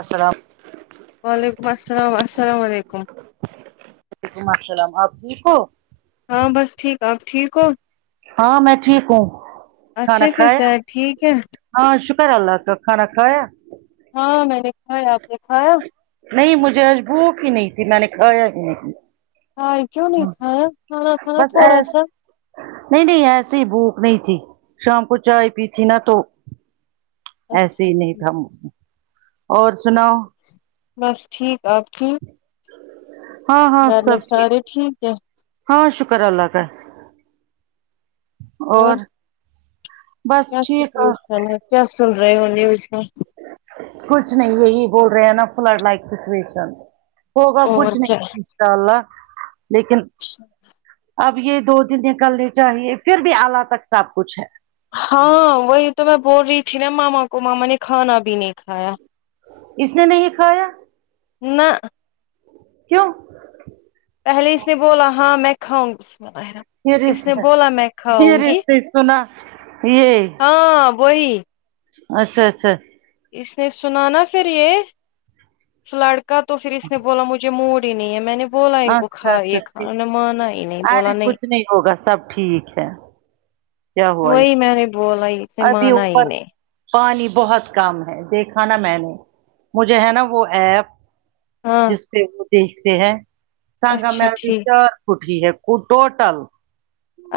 السلام وعلیکم السلام السلام علیکم وعلیکم السلام آپ ٹھیک ہو ہاں بس ٹھیک آپ ٹھیک ہو ہاں میں ٹھیک ہوں کھانا اچھے سے کھایا صحت ٹھیک ہے ہاں شکر اللہ کا کھانا کھایا ہاں میں نے کھا آپ نے کھایا نہیں مجھے آج بھوک ہی نہیں تھی میں نے کھایا ہی نہیں ہائے کیوں نہیں کھایا کھانا تھانہ بس تھوڑا ایس سا نہیں نہیں ایسے ہی بھوک نہیں تھی شام کو چائے پی تھی نہ تو ایسے اچھا ہی نہیں ٹھیک تھا اور سناؤ بس ٹھیک آپ ٹھیک ہاں ہاں گھر میں سب سارے ٹھیک ہیں ہاں شکر اللہ کا ہے اور بس کیا ٹھیک سچویشن ہے کیا سن رہے ہو نیوز میں کچھ نہیں یہی بول رہے ہیں نا فلڈ لائک سچویشن ہوگا کچھ اور کیا نہیں ان شاء اللہ لیکن اب یہ دو دن نکلنے چاہیے پھر بھی اللہ تک سب کچھ ہے ہاں وہی تو میں بول رہی تھی نا ماما کو ماما نے کھانا بھی نہیں کھایا اس نے نہیں کھایا نہ کیوں پہلے اس نے بولا ہ میں کھاؤں گی اس میںر یہ اس نے رشتے بولا میں یہ کھاؤں گی رشتے سنا یہ ہاں وہی اچھا اچھا اس نے سنا نا پھر یہ لڑکا تو پھر اس نے بولا مجھے ج موڑ ہی نہیں ہے میں نے بولا ان کو اچھا اچھا کھائی ٹھیک کھان مان آئی نہیں بولا ارے نہیں کچھ ہوگا سب ٹھیک ہے کیا ہوا وہی اس میں نے بولا ہی اسے ابھی مانا اوپر نہیں پانی بہت کم ہے دیکھا نا میں نے مجھے ہے نا وہ ایپ ہاں جس پہ وہ دیکھتے ہیں سانگا اچھا [unintelligible] ٹھیک کٹ ہی ہے ٹوٹل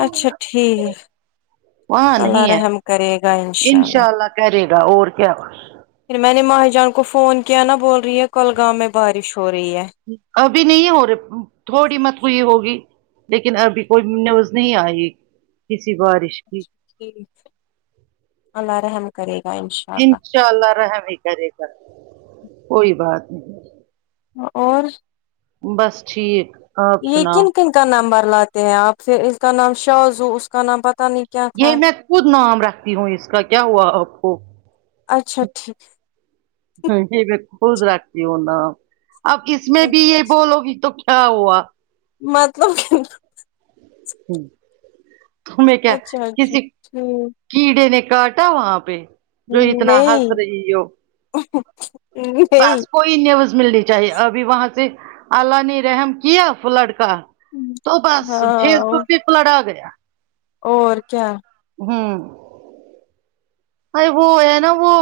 اچھا ٹھیک وہاں اللہ نہیں ہے رحم کرے گا انشاء اللہ کرے گا اور کیا پھر میں نے ماہ جان کو فون کیا نا بول رہی ہے کل گاؤں میں بارش ہو رہی ہے ابھی نہیں ہو رہے تھوڑی مت ہوئی ہوگی لیکن ابھی کوئی نیوز نہیں آئی کسی بارش کی ٹھیک اللہ رحم کرے گا ان شاء انشاء اللہ رحم ہی کرے گا کوئی بات نہیں اور بس ٹھیک آپ یہ سناؤ کن کن کا نمبر لاتے ہیں آپ پھر اس کا نام شازو اس کا نام پتہ نہیں کیا یہ تھا میں خود نام رکھتی ہوں اس کا کیا ہوا آپ کو اچھا ٹھیک یہ میں خود رکھتی ہوں نہ اب کس میں بھی یہ بولو گی تو کیا ہوا مطلب تمہیں کیا اچھا اچھا کسی ٹھیک کیڑے نے کاٹا وہاں پہ جو اتنا ہنس نہیں رہی ہو نہیں بس کوئی نیوز ملنی چاہیے ابھی وہاں سے اللہ نے رحم کیا فلڈ کا تو بس فیس ہاں بک پہ پلڑا گیا اور کیا ھمم ا ۓ وہ ہے نہ وہ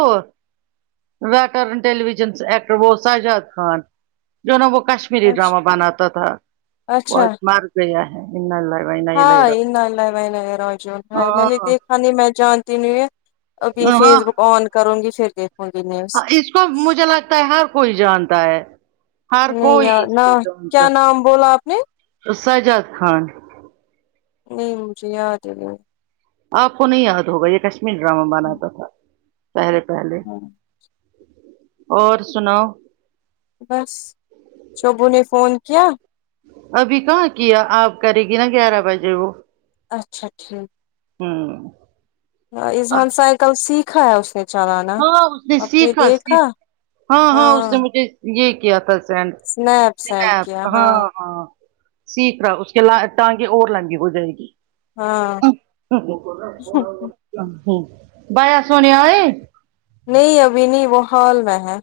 ویٹرن ٹیلی ویژن ایکٹر وہ ساجاد خان جو نا وہ کش میری اچھا ڈرامہ بناتا تھا وہ اچھا آج مر گیا ہے انا للہ وانا ہاں انا اللہ وانا علیہ راجعون بھائی میں نے راجعون دیکھ ہاں جی میں جانتی نہیں ہو ابھی ہاں فیس بک آن کروں گی پھر دیکھوں گی نیو ہاں اس کو مجھے لگتا ہے ہر کوئی جانتا ہے ہر نہیں کوئی یار اس نہ کوجانتا کیا نام بولا آپ نے سجاد خان نہیں مجھے یاد ہی نہیں آپ کو نہیں یاد ہوگا یہ کشمیر ڈرامہ بناتا تھا پہلے پہلے اور سناؤ بس شوبو نے فون کیا ابھی کہاں کیا اب کرے گی نا گیارہ بجے وہ اچھا ٹھیک ھمم ہاں اظہا ن سائیکل سیکھا ہے اس نے چلانا ہاں اس نے آپ سیکھا دیکھا سیکھ ہاں ہاں اس نے مجھے یہ کیا تھا اسنیپ سینڈ کیا [unintelligible] ہاں ہاں سیکھ رہا اس کے ٹانگیں اور لمبی ہو جائے گی ہاں بھیا سونے ائے نہیں ابھی نہیں وہ ہال میں ہے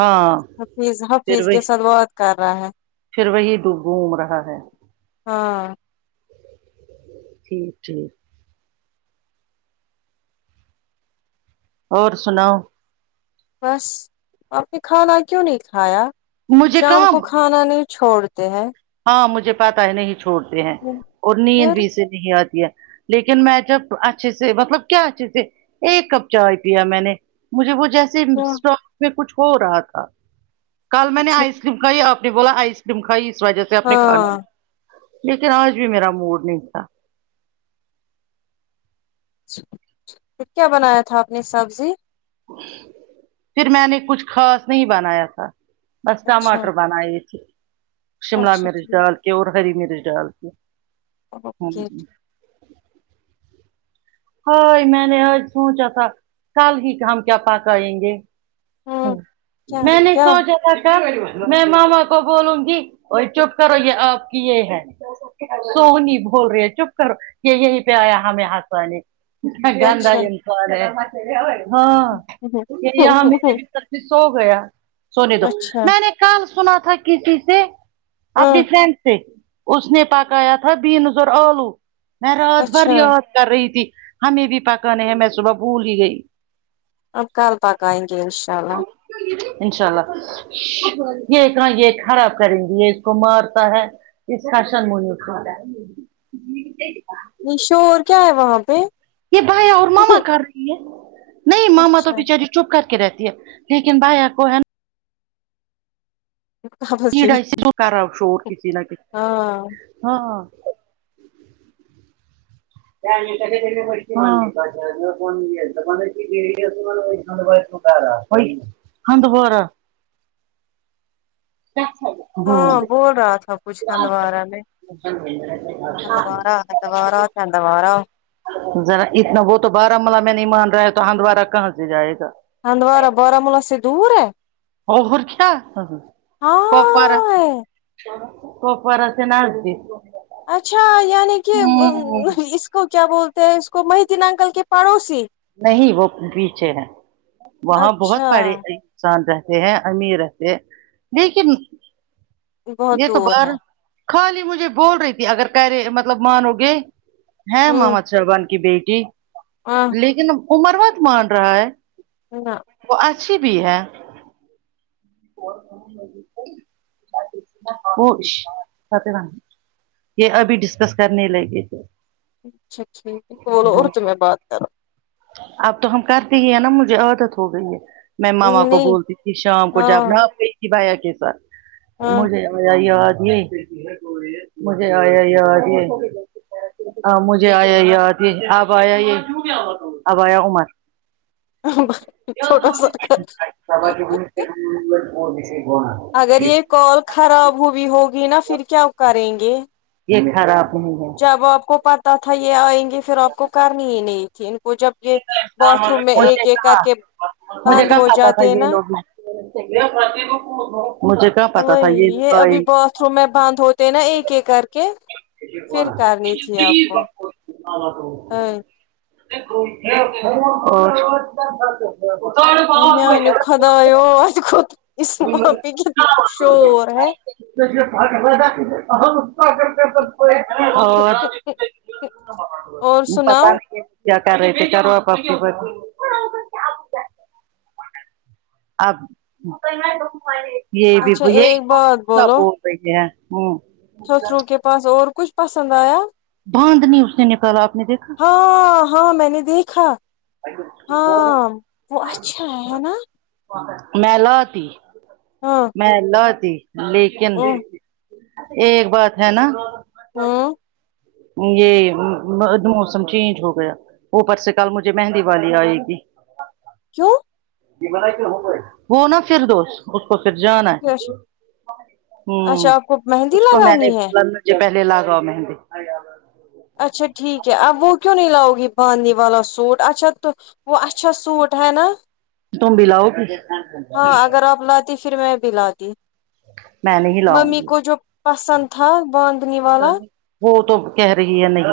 ہاں اپنی اس پھر حفیظ وہی کے ساتھ با ت کر رہا ہے پھر وہی گھوم رہا ہے ہاں ٹھیک ٹھیک اور سناؤ بس آپ نے کھانا کیوں نہیں کھایا مجھے شام کو کہاں کھا نے چھوڑتے ہیں ہاں مجھے پتہ ہے نہیں چھوڑتے ہیں اور نیند پھر بھی اسے نہیں آتی ہے لیکن میں جب اچھے سے مطلب کیا اچھے سے ایک کپ چائے پیا میں نے مجھے وہ جیسے اچھا اسٹاک میں کچھ ہو رہا تھا کل میں نے آئس کریم کھائی آپ نے بولا آئس کریم کھائی اس وجہ سے آپ نے کھانا ہاں نہیں لیکن آج بھی میرا موڈ نہیں تھا کیا بنایا تھا آپ نے سبزی پھر میں نے کچھ خاص نہیں بنایا تھا بس اچھا ٹماٹر بنائےتھے شملہ اچھا مرچ ٹھیک ڈال کے اور ہری مرچ ڈالکے [unintelligible] ہائی میں نے آج سوچا تھا کل ہی ہم کیا پکائیں گے ہاں کیا میں نے کیا سوچا میں ماما کو بولوں گی وہ چپ کرو یہ آپ کی یہ ہے سونی بول رہی ہے چپ کرو یہ یہیں پہ آیا ہمیں ہسانے گندا اچھا انسان ہیں ہاں پھر یہاں [unintelligible] سو گیا ہے سونےدو اچھا میں نے کب سنا تھا کسی سے اپنی ہ فرینڈ سے اس نے پکایا تھا بینس اور آلو میں رات بھر اچھا یاد کر رہی تھی ہمیں بھی پکا نہیں ہے میں صبح بھول ہی گئی اب کل پکائیں گے انشاء اللہ انشاء اللہ یہ کہاں یہ خراب کریں گی یہ اس کو مارتا ہے اس خاشن [unintelligible] یہ شور کیا ہے وہاں پہ یہ بھیا اور ماما کر رہی ہے نہیں ماما تو اچھا بچاری چپ کر کے رہتی ہے لیکن بھیا کو ہے نا کاغذ کی پڑ بھی سے تو کرا شور کسی نہ کسی ہاں ہاں [unintelligible] ہاں [unintelligible] [unintelligible] ہاں بول رہا تھا کچھ ہوارہ میں [inaudible] [unintelligible] ہدوار آ چندوار آ ذرا اتنا وہ تو بارامولہ میں نہیں مان رہا ہے تو ہندوارہ کہاں سے جائے گا ہندوارہ باراملہ سے دور ہے اور کیا کپارا ہاں کوپورا سے نزدیک اچھا یعنی کہ ا ہمم اس کو کیا بولتے ہیں اس کو مہتین انکل کے پڑوسی نہیں وہ پیچھے ہے وہاں بہت اچھا پڑے انسان رہتے ہیں امیر رہتے ہیں لیکن بہت یہ تو دور بار ہے خالی مجھے بول رہی تھی اگر کرے مطلب مانو گے ہاں ممد صربان کی بیٹی آ لیکن عمر مت مان رہا ہے ہے نا وہ اچھی بھی ہے بالکل وہ یہ ابھی ڈسکس کرنے لگے تھے اچھا ٹھیک کو بولو اردو میں بات کرو اب تو ہم کرتے ہی ہیں نا مجھے عادت ہو گئی ہے میں ماما کرو کو نہیں بولتی تھی شام کو ہاں جاپنا آ گئی تھی بھیا کے ساتھ ہاں مجھے آیا یاد نہیں ہے کسی کی مجھے آیا یاد ہی یہ کی ہ مجھے آیا یاد یہ اب آیا یہ اب آیا عمر ابا چھوٹا سا گھر [unintelligible] اگر یہ کال خراب ہوئی ہوگی نا پھر کیا کریں گے یہ خراب نہیں ہے جب آپ کو پتاہ تھا یہ آئیں گے پھر آپ کو کرنی ہی نہیں تھی ان کو جب یہ باتھ روم میں ایک مجھے ایک کر کہا کے مجھے بند کب ہو پتا تھا جاتے یہ نا لوگ میں مجھے کیا پتا تھا یہ یہئی ابھی باتھ روم میں بند ہوتے نا ایک ایک کر کے پھر کرنی [unintelligible] ہاں [unintelligible] [unintelligible] [unintelligible] [unintelligible] اور سناؤ [unintelligible] اب یہ بھی اچھا ایک بات یہ بول رہی ہے سسروں کے پاس اور کچھ پسند آیا باند نی اس نے نکالا آپ نے دیکھا ہاں ہاں میں نے دیکھا ہاں وہ اچھا ہے ہے نہ میں لاتی ہاں میں لاتی لیکن ہ ایک بات ہے نا ہوں یہ موسم چینج ہو گیا وہ پر سے کل مجھے مہندی والی آئے گی کیوں وہ نا فردوس اس کو پھر جانا ہے اچھا ہ اچھا آپ کو مہندی اس کو میں نے لگانی ہے جی پہلی لگاو مہندی اچھا ٹھیک ہے اب وہ کیوں نہیں لاؤ گی باندنی والا سوٹ اچھا تو وہ اچھا سوٹ ہے نا تم بھی لاؤ گی ہاں اگر آپ لاتی پھر میں بھی لاتی میں نہیں لاؤں ممی گی کو جو پسند تھا بان وہ تو کہہ رہی ہے نہیں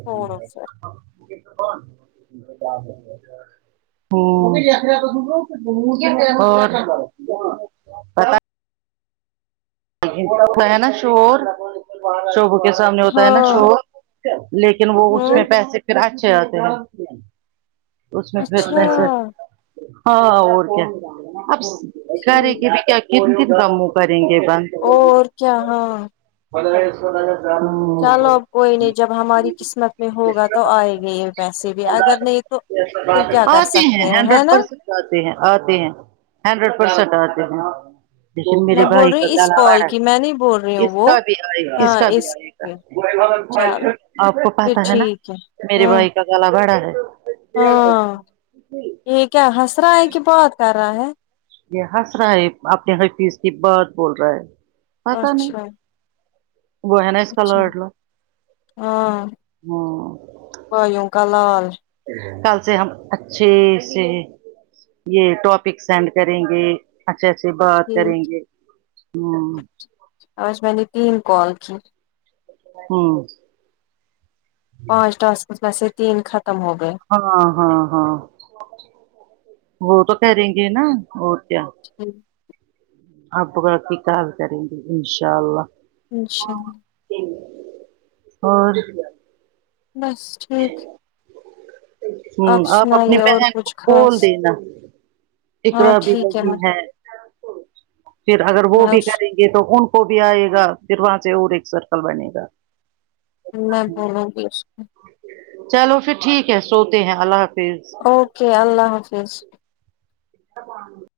چھوڑو پھر ہاں ہاں پتا ہے نا شور شوبو کے سامنے ہوتا نا شو ہاں لیکن وہ اس میں ہوں پیسے پھر اچھے آتے ہیں اس میں پھر اچھا پیسے ہاں اور کیا اب کہہ رہے ٹھیک کی ا بھی کیا کن کن کا موں کریں گے آپن اور کیا ہاں [unintelligible] چلو اب کوئی نہیں جب ہماری قسمت میں ہوگا تو آئے گے یہ پیسے بھی اگر نہیں تو پھر کیا کر آتے سکتے ہیں ہے ہنڈریڈ نا پرسینٹ آتے ہیں آتے ہیں ہنڈریڈ پرسینٹ آتے ہیں جیسے میں میرے بول بھائی رہی کا ہوں اس گلا کال بھرا کی میں نہیں بول رہی ہے ہوں وہ اس ہاں کا بھی آئے گا کی چلو آپ کو پھر پتہ ہے نا ٹھیک میرے ہاں بھائی ہاں [unintelligible] یہ کیا ہنس رہا ہے کہ بات کر رہا ہے یہ ہنس رہا ہے اپنے ہر چیز کی بات بول رہا ہے پتا نہیں اچھا وہ ہے نہ اس کا اچھا لاڈلہ ہاں ہاں بھائیوں کا لال کل سے ہم اچھے سے یہ ٹاپک سینڈ کریں گے اچھا اچھے بات کریں ٹھیک گے ھمم آج میں نے تین کال کی ہمم پانچ ٹاسک میں سے تین ختم ہو گئے ہاں ہاں ہاں وہ تو کریں گے نا اور کیا ٹھیک اب راکھی کال کریں گی انشاء اللہ انشاءاللہ اور بس ٹھیک ہوں آپ اپنی سنائیے اور بہن کو کچھ کھول خاص دینا اقر ہاں بھی ٹھیک لگی میں ہے پھر اگر وہ میں بھی کریں گے یہ تو ان کو بھی آئے گا پھر وہاں سے اور ایک سرکل بنے گا میں بولانگی اسکو چلو پھر ٹھیک ہے سوتے ہیں اللہ حافظ اوکے اللہ حافظ تو ہ [inaudible]